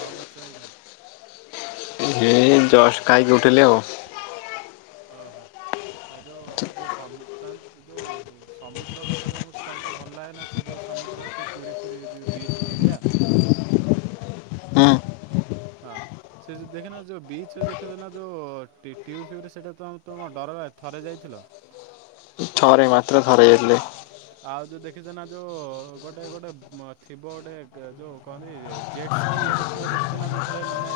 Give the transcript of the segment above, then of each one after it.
କଣ କରୁଛ ଏଇଖୁଣା ହେ ଜଷ୍ଟ ଖାଇକି ଉଠିଲି ଆଉ ଓହୋ ଯୋଉ ଯୋଉ ସମୁତନ ଯେଉଁ ସମୁଦ୍ର କଥା ତ ମୁଁ ତ ଭଲ ଲାଗେ ନା ସେ ଯେଉଁ ସମୁଦ୍ର କି ପୁରୀ ଫୁୀ ଯେ ବିଚ୍ ଏରିଆ ହଁ ହଁ ସେ ଦେଖିନା ଯୋଉ ବିଚ୍ ରେ ଦେଖିନା ଯୋଉ ଚିଊ ଫିଊ ସେଇଟା ତ କଣ ଡର ଥରେ ଯାଇଥିଲ ଥରେ ମାତ୍ର ଥରେ ଯାଇଥିଲି ଆଉ ଯୋଉ ଦେଖିଛ ନା ଯୋଉ ଗୋଟେ ଗୋଟେ ଥିବ ଗୋଟେ ଯୋଉ କହନ୍ତି ଜେଟ କି ଗୋଟେ ଥିବ ଦେଖୁଛ ନା ଯୋଉଥିରେ ମାନେ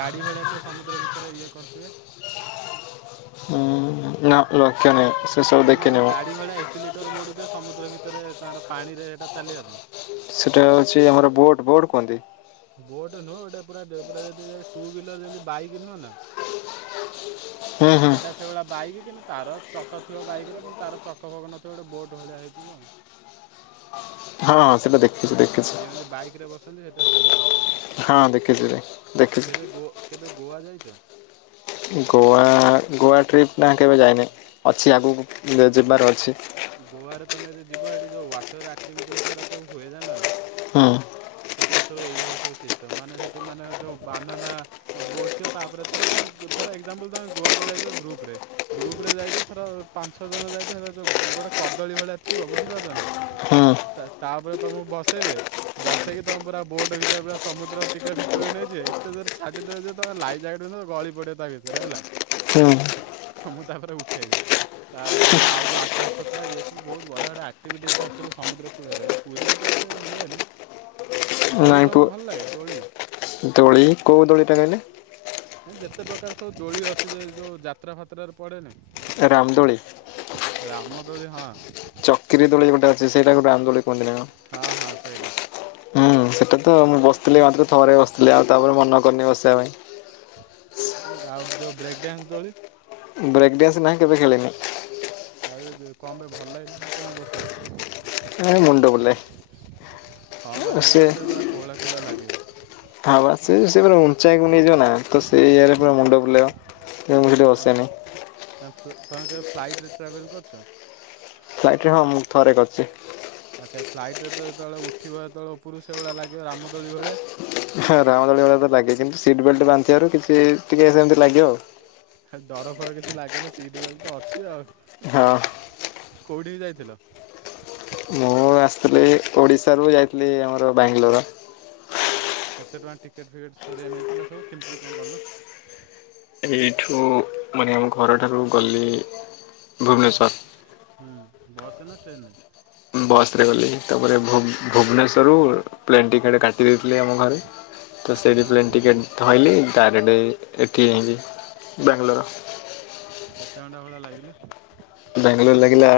ଗାଡ଼ି ଭଳିଆ ଥିବ ସମୁଦ୍ର ଭିତରେ ଇଏ କରୁଥିବେ ହୁଁ ନାଁ ଲୋକି ନା ସେ ସବୁ ଦେଖିନା ଦେଖିନି ଗୋଟେ ମୁଁ। ଗାଡ଼ି ଭଳିଆ ଏଇସିଲିଟର ମୋଡୁଥିବେ ସମୁଦ୍ର ଭିତରେ ତାର ପାଣିରେ ସେଇଟା ଚାଲିବା ପାଇଁ ସେଟା ହେଉଛି ଆମର ବୋଟ୍ ବୋଟ୍ କୁହନ୍ତି ବୋଟ୍ ନୁହଁ ଏଟା ପୁରା ପୁରା ଟୁ ବିଲ ବାଇକି ନୁହଁ ନା ପୁଅ ସେଇଟା ସେଇଭଳିଆ ବାଇକି କିନ୍ତୁ ତାର ଚ କ ଥିବ ବାଇକିର କିନ୍ତୁ ତାର ଚକ ଫକ ନଥିବ ଗୋଟେ ବୋଟ୍ ଭଳିଆ ହେଇଥିବ ହଁ ହଁ ସେଟା ଦେଖିଛି ଦେଖିଛି। ଯେମିତି ବାଇକିରେ ବସନ୍ତି ସେଟା ସେମିତି ହଁ ଦେଖିଛି କେବେ ଦେଖିଛି ଗୋ କେବେ ଗୋଆ ଯାଇଛ ଗୋଆ ଗୋଆ ଟ୍ରିପ୍ ନା କେବେ ଯାଇନି ଅଛି ଆଗକୁ ଯିବାର ଅଛି ଗୋଆରେ ତମେ ଯଦି ଯିବ ଏଇଠି ଯେଉ ୱାଟର ଆକ୍ଟିଭିଟି ସେଗୁରା ସବୁ ହୁଏ ଜାଣିଲ ନା ହଁ ସେଥିରେ ସବୁ ଏଇଭଳିଆ ସବୁ ସିଷ୍ଟମ୍ ମାନେ ସେଠି ମାନେ ଯେଉଁ ବାନାନା ବୋଟ୍ ଥିବ ତାପରେ [unintelligible] ଏକ୍ଜାମ୍ପଲ୍ ତମେ ଗୋଆକୁ ଯାଇଚ ଗ୍ରୁପ୍ ରେ, ଗ୍ରୁପ୍ ରେ ଯାଇଚ ଥର ପାଞ୍ଚ ଛଅ ଜଣ ଯାଇଚ [unintelligible] ଗୋଟେ କଦଳୀ ଭଳିଆ ଥିବ ବୁଝିପାରୁଚ ନା ହୁଁ ତା ତାପରେ ତମୁକୁ ବସେଇବେ। ବସେଇକି ତମୁକୁ ପୁରା ବୋଟ୍ ଭିତରେ ପୁରା ସମୁଦ୍ର ଟିକେ ଭିତୁରୁକୁ ନେଇଯିବେ, ଏତେ ଜର ଛାଡିଦେବେ ଯେ [unintelligible] ଲାଇଫ୍ ଜ୍ୟାକେଟ୍ [unintelligible] ଗଳି ପଡିବ ତା ଭିତରେ ହେଲା, ହୁଁ ତ ମୁଁ ତାପରେ ଉଠେଇବି। ତାପରେ ଆଉ ଯୋଉ ଆକାଶ ଛତା ଏସବୁ ବହୁତ୍ ବଢ଼ିଆ-ବଢିଆ ଆକ୍ଟିଭିଟିସ୍ ଆକ୍ଚୁଆଲି ସମୁଦ୍ର କୂଳରେ ପୁରୀରେ ତ ଏ ତେ ହୁଏନି। ହଁ ଦୋଳି ତମୁକୁ ଭଲ୍ ଲାଗେ ଦୋଳି? ଦୋଳି, କୋଉ ଦୋଳିଟା କହିଲେ? [unintelligible] ଯେତେ ପ୍ରକାର ସବୁ ଦୋଳି ଅଛି ଯେ ଯୋଉ ଯାତ୍ରା ଫାତ୍ରାରେ ପଡେନି ରାମଦୋଳି? ରାମଦୋଳି ହଁ। ଚକ୍ରି ଦୋଳି ଗୋଟେ ଅଛି ସେଇଟାକୁ ରାମଦୋଳି କୁହନ୍ତି ନା କଣ। ହଁ-ହଁ ସେଇଟା। ହୁଁ ସେଇଟା ତ ମୁଁ ବସିଥିଲି ମାତ୍ର ଥରେ ବସିଥିଲି ଆଉ ତାପରେ ମନ କରିନି ବସିଆ ପାଇଁ। ଆଉ ଯୋଉ ବ୍ରେକ୍ ଡ୍ୟାନ୍ସ ଦୋଳି? ବ୍ରେକ୍ ଡ୍ୟାନ୍ସ ନାଇଁ କେବେ ଖେଳିନି। ଆଉ ତେତେ କଣ ପାଇଁ ଭଲ୍ ଲାଗେନି [inaudible] [unintelligible] ମୁଣ୍ଡ ବୁଲାଏ। ହଁ ବା ସେଇଟା ସେ ଗୋଟେ ପୁରା କୁହଳା-କୁହଳା ଲାଗିବ। ହଁ ବା ସେ-ସେ ପୁରା ଉଞ୍ଚାକୁ ନେଇଯିବ ନା, ତ ସେଇ ଜାଗାରେ ପୁରା ମୁଣ୍ଡ ବୁଲେଇବ। ତେଣୁ ମୁଁ ସେଠି ନା ବସେନି ତମେ କେବେ ଫ୍ଲାଇଟ୍ରେ ଟ୍ରାଭେଲ୍ କରିଚ? ଫ୍ଲାଇଟ୍ରେ ହଁ ମୁଁ ଥରେ କରିଚି। ଆଉ ସେ ଫ୍ଲାଇଟ୍ରେ ତ ଯେତଳେ ଉଠିବ ଯେତଳେ ଉପରୁ ସେଇ ଭଳିଆ ଲାଗିବ ରାମଦୋଳି [unintelligible] [unintelligible] ରାମଦୋଳି ବେଳେ ତ ଲାଗେ କିନ୍ତୁ ସିଟ୍ ବେଲ୍ଟ ବାନ୍ଧଥିବାରୁ କିଛି ଟିକେ ସେମ୍ତି ଲାଗିବ ଆଉ। ହେଲେ ଡର ଫର କିଛି ଲାଗେନା ସିଟ୍ ବେଲ୍ଟ ତ ଅଛି ଆଉ। ହଁ। କୋଉଠିକି ଯାଇଥିଲ? ମୁଁ ଆସିଥିଲି ଓଡ଼ିଶାରୁ ଯାଇଥିଲି ଆମର ବାଙ୍ଗଲୋର। କେତେ ଟଙ୍କା ଟିକେଟ୍ ଫିକେଟ୍ ସରିଆ ନେଇଥିଲା ସବୁ କେମ୍ତି କଣ ଗଲ? ଏଇଠୁ ମାନେ ଆମ ଘରଠାରୁ ଗଲି ଭୁବନେଶ୍ୱର୍। ହୁଁ, ବସ୍ ରେ ନା ଟ୍ରେନ୍ ରେ? ବସ୍ ରେ ଗଲି ତାପରେ ଭୁବନେଶ୍ୱରରୁ ପ୍ଲେନ୍ ଟିକେଟ୍ କାଟି ଦେଇଥିଲି ଆମ ଘରେ। ତ ସେଇଠି ହଁ ପ୍ଲେନ୍ ଟିକେଟ୍ ଧଇଲିି ଡାଇରେଟେ ଏଠି [unintelligible] ବାଙ୍ଗଲୋର। କେତେ ଘଣ୍ଟା ଭଳିଆ ଲାଗିଲା? ବେଙ୍ଗଲୋର ଲାଗିଲା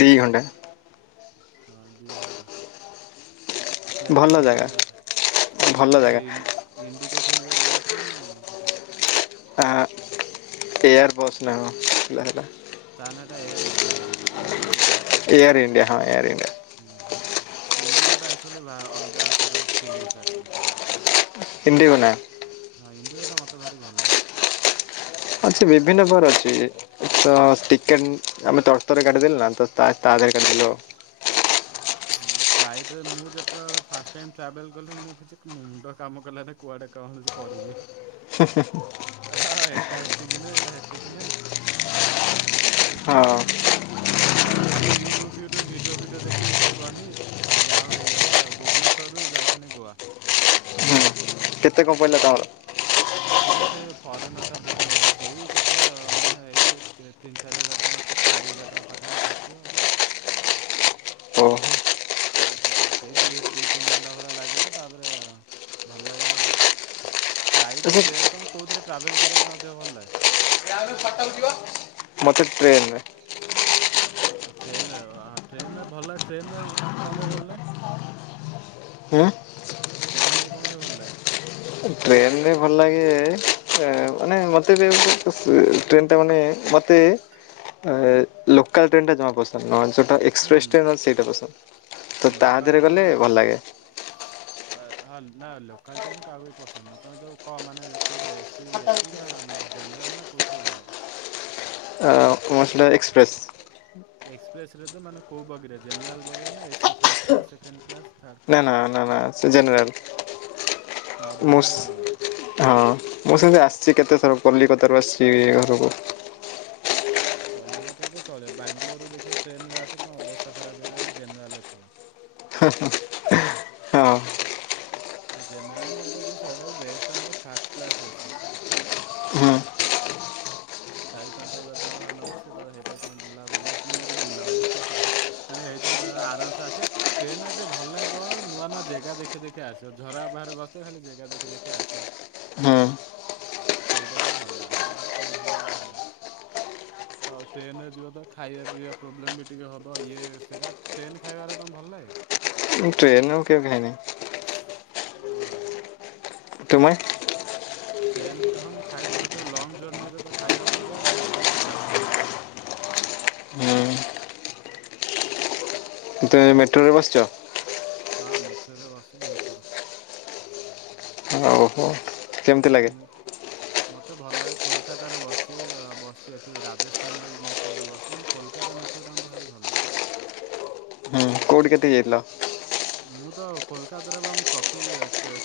ଦି ଘଣ୍ଟା। ହଁ, ଦି ଘଣ୍ଟା। ପ୍ଲେନ ରେ ଭଲ ଭଲ୍ ଜାଗା ଲାଗିବ ଯେ, ଭଲ ବୋଧେ ଜାଗା [unintelligible] ଇଣ୍ଡିଗୋ ଫିଣ୍ଡିଗୋ ରେ ଯାଇଥିଲୁ ନା କଣ? ଆ ଏୟାର ବସ୍ ନା କଣ ଥିଲା ସେଇଟା। ତା ନାଁଟା air Asia [unintelligible] air India [unintelligible] air India ହଁ ଏୟାର୍ ଇଣ୍ଡିଆ। ଇଣ୍ଡିଗୋଟା ଆକ୍ଚୁଆଲି ଅଲଗା ତାର ଫିଲିଙ୍ଗସ୍ ଆସିବ। ଇଣ୍ଡିଗୋ ଟା? ହଁ ଇଣ୍ଡିଗୋ ଟା ମତେ ଭାରି ଭଲ ଲାଗେ। ଅଛି ବିଭିନ୍ନ ପ୍ରକାର ଅଛି ଟି ଟିକେଟ ନ ଆମେ ତର ତର ରେ କାଟିଦେଲୁ ନା ତା ଦେହ ରେ କାଟି ଦେଲୁ। ହଁ ଫ୍ଲାଇଟରେ ମୁଁ ଯେତେବେଳେ ଫାଷ୍ଟ ଟାଇମ୍ ଟ୍ରାଭେଲ କଲି ମୁଁ କିଛି ମୁଣ୍ଡ କାମ କଲାନି କୁଆଡେ କଣଛି କରିମି ହ ହ ହ ଏଟା ହେଟିକି ଏଟା ହେଟି କି ନେ ଆଉ ମୋ ହଁ ସହିତ ଗୋଟେ ଫ ଖାଲି ୟୁଟ୍ୟୁବ ଫ୍ୟୁଟ୍ୟୁବ ଭିଡ଼ିଓ ଫିଡ଼ିଓ ଦେଖିକି ଏ ସବୁ କରନି ଆଉ ଯାହା ହଉ ହେଇଗଲା ଭୁବନେଶ୍ଵରରୁୁ ଯାଇଥିଲି ଗୋଆ। କେତେ କଣ ପଇଲା ତମର? ସେଇଟା ସେ ଫରେନର୍ଟା ବୁକିଂ କରିଥିଲା ସେଇ କେତେ ମାନେ ଏଇ ତିନି ଚାରି ହଜାର ଟଙ୍କା କେ ଚାରି ହଜାର ଟଙ୍କା ପାଖାପଖି ପଡ଼ିଥିବ। ଓ। ତାପରେ ସେଇ ଦି ଦି ତିନି ଘଣ୍ଟା ଭଳିଆ ଲାଗିଲା ତାପରେ ଭଲ ଲାଗିଲା। ଫ୍ଲାଇଟ୍ ଆଚ୍ଛା ଟ୍ରେନ୍ ତମେ କୋଉଥିରେ ଟ୍ରାଭେଲ୍ କରିବା ପାଇଁ ଅଧିକ ଭଲ ଲାଗେ? ମତେ ଟ୍ରେନରେ। ଟ୍ରେନରୁହ ଟ୍ରେନରେ ଭଲ ଟ୍ରେନରେ କପାଇଁ ଭଲ ଲାଗେ। ହଁ। ଟ୍ରେନରେ କଣ ପାଇଁ ଭଲ ଲାଗେ? ଟ୍ରେନରେ ଭଲ ଲାଗେ ମାନେ ମତେ ଟ୍ରେନ ଟା ମାନେ ମତେ ତେ ଏ ଲୋକାଲ ଟ୍ରେନଟା ଜମା ପ ନ ଯେଉଁଟା ନା ଏକ୍ସପ୍ରେସ୍ ଟ୍ରେନ ସେଇଟା ପସନ୍ଦ ତ ତା ଲୋକାଲ୍ ଦେହରେ ଗଲେ ଟ୍ରେନରେ ଭଲ ଲାଗେ। ହଁ ନା ଲୋକାଲ୍ ଟ୍ରେନ୍ କାହାକୁ ବି ପସନ୍ଦ ନୁହଁ ତମେ ଯେଉଁ କ ମାନେ କଉଥିରେ ଏସି ଏ ଏ ସି ନା ନ ଜେନେରାଲ୍ ନା କୋଉଥିରେ ଯାଅ? କଣ ସେଇଟା ଏକ୍ସପ୍ରେସ। ଏକ୍ସପ୍ରେସରେ ତ ମାନେ କୋଉ ବଗିରେ ଜେନେରାଲ ବଗିରେ ନା AC first class second class third ନା କ୍ଲାସ୍? ନା ନା ନା ସେ ଜେନେରାଲ୍ ହଁ ଭଲ ମୁ ଲାଗେ ଜେନେରାଲ୍। ସ ମୁଁ ସେମିତି ଆସିଛି କେତେଥର କଲିକତାରୁ ଆସିଚି ଇ ଘରକୁ। କଲିକତା ତ ଚଳିବ ବାଙ୍ଗଲୋରରୁ ଦେଖିବ ଟ୍ରେନରେ ଆସ ତ ଅବସ୍ଥା ଖରାପ ହେଇଯିବ ଯଦି ଜେନେରାଲରେ ଥିବ। ହିଁ ହିଁ ହଁ। ଜେନେରାଲ ତାର କିନ୍ତୁ ସବୁଠାରୁ ବେଷ୍ଟ ଆମର ଫାଷ୍ଟ କ୍ଲାସ୍ ଏ ସି। ହୁଁ ଚାରି ପାଞ୍ଚ ହଜାର ଟଙ୍କା ଭଳିଆ ନେବ ସେ ତାର ହେଇ ଥିରେ ତମ ବୁଲାବୁଲି ନା ମୁଁ କହୁଚି ବୁଲାବୁଲି ହ ହ। ଆରେ ହେଇ ଥୀରେ ତମେ ଆରାମସେ ଆସିବ। ଟ୍ରେନରେ ଟିକେ ଭଲ ଲାଗେ କଣ ନୂଆ ନୂଆ ଜେଗା ଦେଖି ଦେଖି ଆସିବ ଝରକା ପାଖରେ ବସିଥିବ ଖାଲି ଜାଗା ଦେଖି ଦେଖି ଆସିବ। ହୁଁ ସେଇଟା ଟିକେ ଭଲ ଆଉ ନହେଲେ କଣ ସେମିତି ଭଲ ଲାଗେ। ଆଉ ଟ୍ରେନରେ ଯିବ ତ ଖାଇବା ପିଇବା ପ୍ରୋବ୍ଲେମ ବି ଟିକେ ହବ ଇଏ ସେରା ଟ୍ରେନ୍ ଖାଇବାରା ତମକୁ ଭଲ ଲାଗେ? ଟ୍ରେନରେ ମୁଁ କେବେ ଖାଇନି। ଓହ। ତୁମେ? ଟ୍ରେନ୍ ହଁ ମୁଁ ଖାଇଛି ବହୁତ ଲଙ୍ଗ ଜର୍ଣ୍ଣିରେ ତ ଖାଇବାକୁ ପଡ଼ିବ ମତେ ଏତେ ଖାସ୍ ଲାଗେନି। ହୁଁ। ତୁମେ ମେଟ୍ରୋରେ ବସିଚ? ବସିଚ? ହଁ ମେଟ୍ରୋରେ ବସିଛି ବହୁତ ଥର। ହଉ। [unintelligible] ମତେ ଭଲ ଲାଗେ କୋଲକାତାରେ ବସିଛି ବସିଛି ଏଠି ରାଜସ୍ଥାନରେ ମେଟ୍ରୋରେ ବସି କୋଲକାତା ମେଟ୍ରୋ ଟା ମତେ ଭାରି ଭଲ ଲାଗେ। ହୁଁ। [unintelligible] [unintelligible] ମୁଁ ତ କୋଲକାତାରେ ବା ପ୍ରତି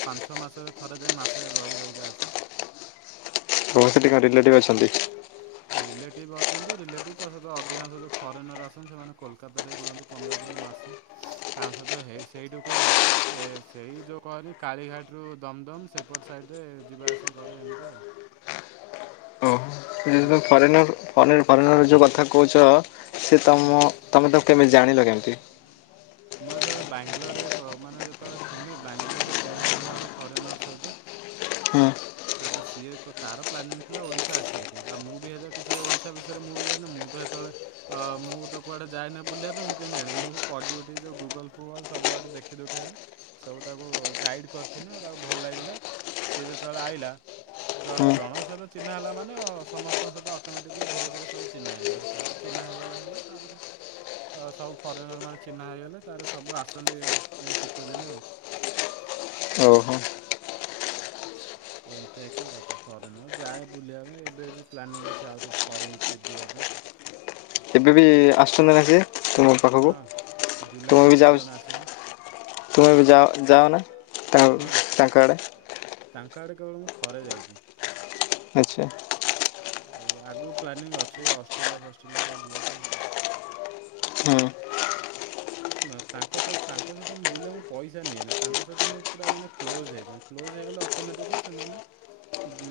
ପାଞ୍ଚ ଛଅ ମାସରେ ଥରେ ଯାଏ ମାସେ ରହି ରହିକି ଆସେ। ତମର ସେଠି କଣ ରିଲେଟିଭ ଅଛନ୍ତି। ରିଲେଟିଭ୍ ଅଛନ୍ତି ରିଲେଟିଭ୍ ତା ସହିତ ଅଧିକାଂଶ ଯେଉଁ ଫରେନର୍ ଆସନ୍ତି ସେମାନେ କୋଲକାତାରେ ରୁହନ୍ତି ପନ୍ଦର ଦିନ ମାସେ। ତାଙ୍କ ସହିତ ହେଇ ସେଇଠୁ କୋଉଠୁ ଏ ସେଇ ଯେଉଁ କହନି କାଳିଘାଟରୁ ଦମଦମ ସେପଟ ସାଇଡ଼ରେ ଯିବା ଆସେ କରେ ଏମିତି ଆଉ। ଓ। ଯଦି ତୁମେ ଯୁଆଡ଼େ ଫରେନର୍ ଫରେନର୍ ଫରେନର ଯେଉଁ କଥା କହୁଛ ସି ତୁମ ତୁମେ ତାକୁ କେମିତି ଜାଣିଲ କେମିତି। [inaudible] ମୁଁ ଯେତେବେଳେ ବାଙ୍ଗଲୋରରେ କ ମାନେ ଯେତେବେଳେ ଥିନି ବାଙ୍ଗଲୋରରେ ଚିହ୍ନା ହୋଇଥିଲା ଗୋଟେ ଫରେନର୍ ସହିତ। [inaudible] ତାପରେ ସିଏ ତାର ପ୍ଲାନିଂ ଥିଲା ଓଡ଼ିଶା ଆସିବା ଆଉ ମୁଁ ବି ହେଯାଏ କିଛି ଓଡ଼ିଶା ବିଷୟରେ ମୁଁ ବି ଯା ଣିନି ମୁଁ ତ ହେତେବେଳେ ଅ ମୁଁ ତ କୁଆଡେ ଯାଏନ ବୁଲିବା ପାଇଁ ମୁଁ କେମିତି ଜାଣବି ମୁଁ ପଡିଉଠି ଯୋଉ ଗୁଗଲ ଫୁଗଲ ସବୁଆଡୁ ଦେଖି ଦୁଖାଇକି। ସବୁ ତାକୁ ଗାଇଡ଼ କରିିଥିଲି ତାକୁ ଭଲ ଲାଗିଲା ସିଏ ଯେତେବେଳେ ଆଇଲା। ଜଣେ ହୁଁ। ଜଣଙ୍କ ସହିତ ଚିହ୍ନା ହେଲା ମାନେ ସମସ୍ତଙ୍କ ସହିତ ଅଟୋମେଟିକଲି ଧୀରେ ଧୀରେ ସବୁ ଚହ୍ନାଇଯଏ ତାର ଚିହ୍ନା ହେଇଗଲା ସାଙ୍ଗ ତାପରେ। ସବୁ ଫରେନର୍ ମାନେ ଚିହ୍ନା ହୋଇଇଗଲେ ତାରେ ସବୁ ଆସନ୍ତି ଏଇ ଶୀତଦିନେ ଆଉ। ହଉ। ଏମିତିଆ ସବୁ କଥା ଫରେନର୍ ଯାଏ ବୁଲିବା ପାଇଁ ଏବେ ଏବେ ପ୍ଲାନିଙ୍ଗ ଅଛି ଆହୁରି ଫରେନ୍ ଟ୍ରିପ୍ ଯିବା ପାଇଁ। ଏବେ ବି ଆସୁଛନ୍ତି ନା ସିଏ ତୁମ ପାଖକୁ ହଁ ଜୁଲାଇ ତୁମେ ବି ଯାଉ ମାସରେ ଜଣେ ଆସିବ। ତୁମେ ବି [unintelligible] ଯାଅ ତାଙ୍କ ଯାଅ ନା ତାଙ୍କ ତାଙ୍କ ଆଡ଼େ ଆଡ଼େ କେବଳ ମୁଁ ଥରେ ଯାଇଛି। ଆଚ୍ଛା। ଆଉ ଆଗରୁ ପ୍ଲାନିଂ ଅଛି ଅଷ୍ଟ୍ରେଲିଆ ଫଷ୍ଟ୍ରେଲିଆ କୁଆଡେ ଯିବା ପାଇଁ। ହଁ। ଶୁଣ ତାଙ୍କ ସହିତ ତାଙ୍କ ସହିତ ମୁଁ ବୁଲେ ମୁଁ ପଇସା ନିଏ ନାହିଁ ତାଙ୍କ ସହିତ ପୁରା ମାନେ କ୍ଲୋଜ୍ ହେଇଥାଏ। କ୍ଲୋଜ୍ ହେଇଗଲେ ଅଟୋମେଟିକଲି ସେମାନେ।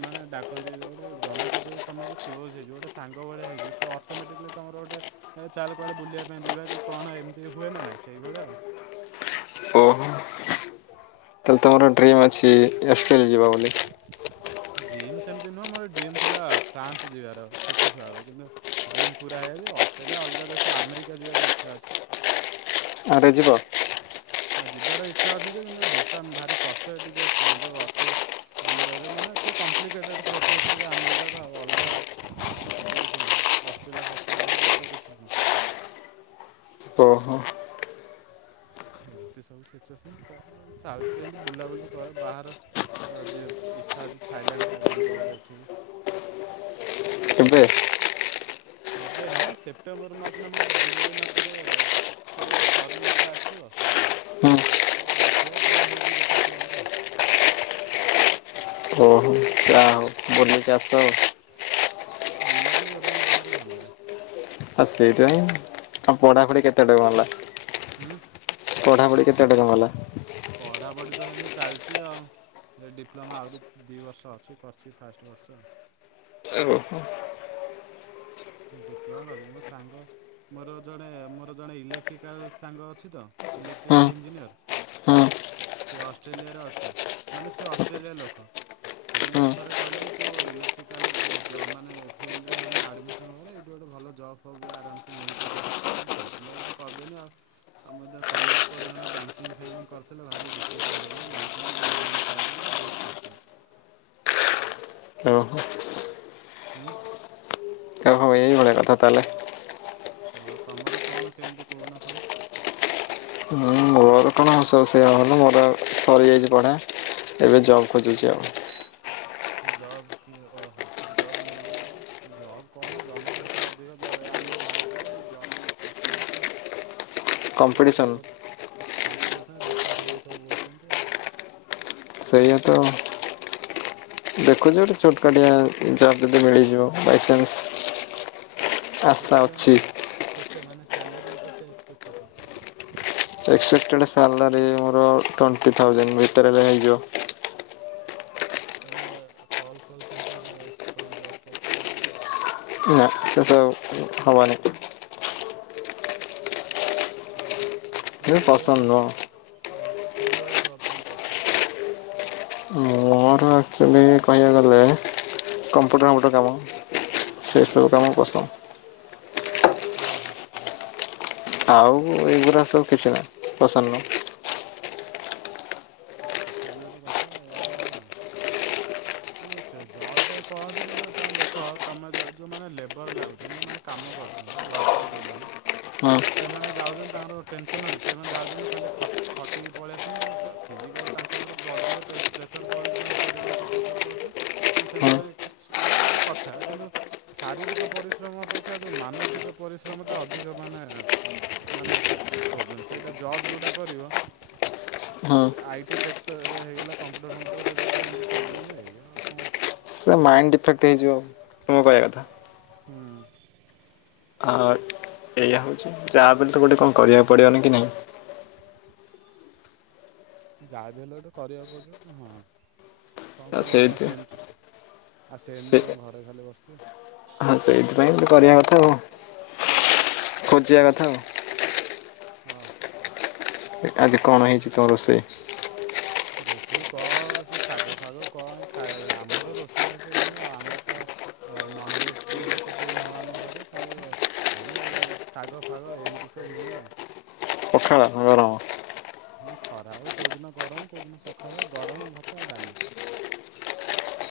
ମାନେ ଡାକନ୍ତି ଗୋଟେ ଜଣ ସହିତ ତମେ ଯଦି କ୍ଲୋଜ୍ ହେଇଯିବ ଗୋଟେ ସାଙ୍ଗ ଭଳିଆ ହେଇଯିବ। ତ ଅଟୋମେଟିକଲି ତମର ଗୋଟେ ଏ ଚାଲ କୁଆଡ଼େ ବୁଲିବା ପାଇଁ ଯିବା କି କଣ ଏମିତି। ସେ ହୁଏ ନା ନାଇଁ ସେଇଭଳିଆ ଓହୋ ଆଉ। ତାହେଲେ ତୁମର ଡ୍ରିମ୍ ଅଛି ଅଷ୍ଟ୍ରେଲିଆ ଯିବ ବୋଲି। ଡ୍ରିମ୍ ସେମିତି ନୁହେଁ ମୋର ଡ୍ରିମ୍ ଥିଲା ଫ୍ରାନ୍ସ ଯିବାର ଛୋଟ ଛୁଆର କିନ୍ତୁ। ଡ୍ରିମ୍ ପୁରା ହେଇଯିବ ଯେ ଅଷ୍ଟ୍ରେଲିଆ ଅଲଗା ଦେଶ ଆମେରିକା ଯିବାର ଇଚ୍ଛା ଅଛି। ଆ ରେ ଯିବ। ହ ଯିବାର ଇଚ୍ଛା ଅଛିଛି କିନ୍ତୁ ଭିସା ଭାରି କଷ୍ଟ ଏଠି ଯୋଉ ଯୋଉ ଅଛି। ଆମର ଏବେ ମାନେ ଟିକିେ କମ୍ପ୍ଲିକେଟେଡ଼୍ ପ୍ରୋସେସ୍ ଟିକେ ଆମେରିକାର ଆଉ ଅଲଗା ଏତେ କିଛି ନୁହେଁ। ଅଷ୍ଟ୍ରେଲିଆ ଫଷ୍ଟ୍ରେଲଆ ଏତେ କିଛି ନୁହଁ। ଓହୋ। ଏମତି ସବୁ ସିଚୁଏସନ କଅଁ ଚାଲିଛି ଏମତି ବୁଲାବୁଲି କର ବାହାର ଅ ଯିଏ ବ୍ ଚଛା ଅଛି ଥାଇଲାଣ୍ଡ ଫାଇଲାଣ୍ଡ ଯିବାର ଏଠିକି। କେଵେ? ଏବେ ନୁହଁ ସେପ୍ଟେମ୍ବର ମାସ ନା ଜୁଲାଇ ମାସରେ ସେ ଗୋଟେ ଫରନର୍ କେତେ ଆସିବ? ହୁଁ। ସେ ଦେଖିଆ କଣ ହଉଚି ଦେଖିଆ ତାପରେ ଆଉ। ଓହୋ ଯାହା ହଉ। ବୁଲିକି ଆସ ଆଉ। ବୁଲାବୁଲି କରିଆକୁ ମତେ ଭାରି ଭଲ ଲାଗେ। ଆଉ ସେଇଥିପାଇଁ ଆଉ ପଢ଼ାପଢ଼ି [unintelligible] ହୁଁ। ପଢା ପଢି କେତେଵାଟ ତମ ଗଲା? ପଢ଼ାପଢ଼ି ତ ସେମିତି ଚାଲିଚି ଆଉ। ଏଇ ଡିପ୍ଲୋମା ଆହୁରି ଦି ବର୍ଷ ଅଛି କରିଚି ଫାଷ୍ଟ ବର୍ଷ। [unintelligible] ଡିପ୍ଲୋମା [unintelligible] ସାଙ୍ଗ ମୋର ଜଣେ ମୋର ଜଣେ ଇଲେକ୍ଟ୍ରିକାଲ୍ ସାଙ୍ଗ ଅଛି ତ ହଁ ଇଲେକ୍ଟ୍ରିକାଲ୍ ଇଞ୍ଜିନିୟର। ହଁ ସେ ଅଷ୍ଟ୍ରେଲିଆରେ ଅଛି ମାନେ ସେ ଅଷ୍ଟ୍ରେଲିଆ ଲୋକ। ସିଏ ମତେ ହଁ ଥରେ କହିଲା କି ତୁ ଇଲେକ୍ଟ୍ରିକାଲ୍ ଜ ମାନେ ଫିଲ୍ଡରେ ମାନେ ଆଡ୍ମି ନ କର ଏଇଠି ଗୋଟେ ଭଲ ଜବ୍ ବି ଆରାମସେ ମିଳିପାରିବ ତତେ ସେଇଥିଲାଗି ଗୋଟେ କରିଦେଲି ଆଉ। ଆମର ଏ କମର୍ସ ପଢ଼ିଵ ନା ବ୍ୟାଙ୍କିଙ୍ଗ୍ ଫ୍ୟାଙ୍କିଙ୍ଗ୍ କରିଥିଲେ ଭାରି ଡିଫିକଲ୍ଟ୍ ହେଲା ବ୍ୟାଙ୍କିଙ୍ଗ୍ ମିଳୁନି ସହଜରେ ବହୁତ୍ କଷ୍ଟ। ଓ ହୋ। ହୁଁ। ଏଇଭଳିଆ କଥା ତାହେଲେ ହଁ ତମର କଣ କେମିତି କହୁନା ସବୁ। ମୁଁ ମୋର ତ ହଁ ସବୁ ସେଇଆ ଭଲ ମୋର ଆଉ ସରିଯାଇଚି ପଢ଼ା ଏବେ ଜବ୍ ଖୋଜୁଚି ଆଉ। ଜବ୍ ଓହୋ ଜବ୍ ମିଳି ଵା ଜବ କଣ ଜନସଂଖ୍ୟା ଟିକେ ଅଧିକ ଆମ ଭାରତରେ ଜବ୍ ଟା ଟିକେ କଷ୍ଟ ହଉଚି ଆଉ। [inaudible] ଅଧିକାଂଶ କମ୍ପିଟିସନ୍ ଲୋକ କମ୍ପିଟିସନ୍ ବେକାରୀ ହେଇକି ସବୁ ବୁଲୁଚନ୍ତି ଆଉ। ସେଇଆ ତ। ଦେଖୁଚି ଗୋଟେ ଛୋଟକାଟିଆ ଜବ୍ ଟେ ଯଦି ମିଳିଯିବ ବାଇଚାନ୍ସ। ଆଶା ଅଛି ତଥାପି କେତେ ମାନେ ସାଲେରୀ କେତେ ଏକ୍ସପେକ୍ଟଡ୍ ଅଛି? ଏକ୍ସପେକ୍ଟେଡ଼୍ ସାଲାରୀ ମୋର ଟୋଣ୍ଟି ଥାଉଜେଣ୍ଡ ଭିତରେ ବି ହେଇଯିବ। ତମେ କଲ୍ ଫଲ୍ ସେଣ୍ଟରରେ କଣ ଜବ୍ ଫବ୍ କରୁନା ନନେ। ନା ସେସବୁ ହବନି। ହୁଁ ତ ମତେ କୋଉଭଳିଆ ପସନ୍ଦ ତାନ୍ ନୁହଁ। ଓହ କୋଉଭଳିଆ ଜବ୍ ଟାନ୍ ପସନ୍ଦ? ମୋର ଆକ୍ଚୁଆଲି କହିଆକୁ ଗଲେ କମ୍ପ୍ୟୁଟର୍ ଫମ୍ପୁଟର୍ କାମ। ସେ ହଁ ସବୁ କାମ ପସନ୍ଦ। ଓହୋ। ଆଉ ଏଗୁରା ସବୁ କିଛି ନାଇଁ, ପସନ୍ଦ ନୁହଁ। ହଁ ସେଟା ବି ଗୋଟେ କଥା। ଆଉ ଏରା ଠିକ୍ ଅଛି ସେ ଜବ୍ ଟେ କହ ଯେ କିନ୍ତୁ ତମେ ଦେଖ ତମେ ଯୋଉମାନେ ଲେବର୍ ଲାଗୁଚନ୍ତି। ଯୋଉମାନେ କାମ କରୁସନ୍ତି ୱାର୍କର ଯୋଉମାନେ। ହୁଁ ସେମାନେ ଯାଉଛନ୍ତି ତାଙ୍କର ଟେନସନ୍ ଅଛି ସେମାନେ ଯାଉଛନ୍ତି ଖାଲି ଖଟ ଖଟିକି ପଳେଇ ଆସୁଛନ୍ତି ତାଙ୍କର ଯା ଫିଜିକାଲ୍ ତାଙ୍କ ଉପରେ ବଡ଼ିରେ ପ୍ରେସ -ପ୍ରେସର ପଡ଼ୁଛି ତାଙ୍କ ଶାରୀରିକ ପ୍ରେସ ପଡୁଛି ହୁଁ ସେମାନେ ମାନେ ଗୋଟେ କଥା କିନ୍ତୁ ଶାରୀରିକ ପରିଶ୍ରମ ଅପେକ୍ଷା ଯୋଉ ମାନସିକ ପରିଶ୍ରମ ଟା ଅଧିକ ମାନେ ମାନେ ପ୍ରୋବ୍ଲେମ୍ ସେଇଟା ଜବ୍ ଯୋଉଟା କରିବ। ହୁଁ। ଆଇ ଟି ସେକ୍ଟର ରେ ହେଇଗଲା କମ୍ପ୍ୟୁଟର ଫମ୍ପୁଟର ସେ ଏମତି ପ୍ରୋବ୍ଲେମ୍ଏଇଆ ଆଉ କଣ? ସେ ମାଇଣ୍ଡ ଡିଫେକ୍ଟ ହେଇଯିବ ତୁମ କଇଆ କଥା। ହୁଁ। ଆ ଏଇଆ ହଉଛି ଯାହାବି ହେଲେ ତ ଗୋଟେ କଣ କରିବାକୁ ପଡିବନି କି ନାଇଁ। ଯାହାବି ହେଲେ ଗୋଟେ କରିଆକୁ ପଡ଼ିବ, ହଁ କଣ କରିବା ଆଉ କଣ ସେଇଥି ସେମିତି ଆଉ ସେ ସେମିତି କଣ ଘରେ ଖାଲି ବସିଥିବେ‌। ହଁ ସେଇଥିପାଇଁ ଏମିତି କରିଆ କଥା ଆଉ। ଖୋଜିବା ଆଉ। ଖୋଜିଆ କଥା ହଁ। ଏଇଟା ଆଜି କ ଆଜି କଣ ହେଇଛି ତ ରୋଷେଇ? ରୋଷେଇ କଣ ସେ ଶାଗ ଫାଗ କଣ ଖାଏ ଆମର ରୋଷେଇ ଫଷେଇ କଣ ଆମର ତ ନନ୍ ଭେଜ୍ ପ୍ରିୟ ଲୋକ କେହି ନୁହେଁ ଆମ ଘରେ ଖାଲି ଏଇ ଶାଗ ଫାଗ ଏମିତି ସବୁ ହୁଏ ଆଉ। ପଖାଳ, ଗରମ। ନା ଖରାବେଳ କୋଉ ଦିନ ଗରମ, କୋଉ ଦିନ ପଖାଳ ଗରମ ଭାତ ଆଉ ଡାଲି।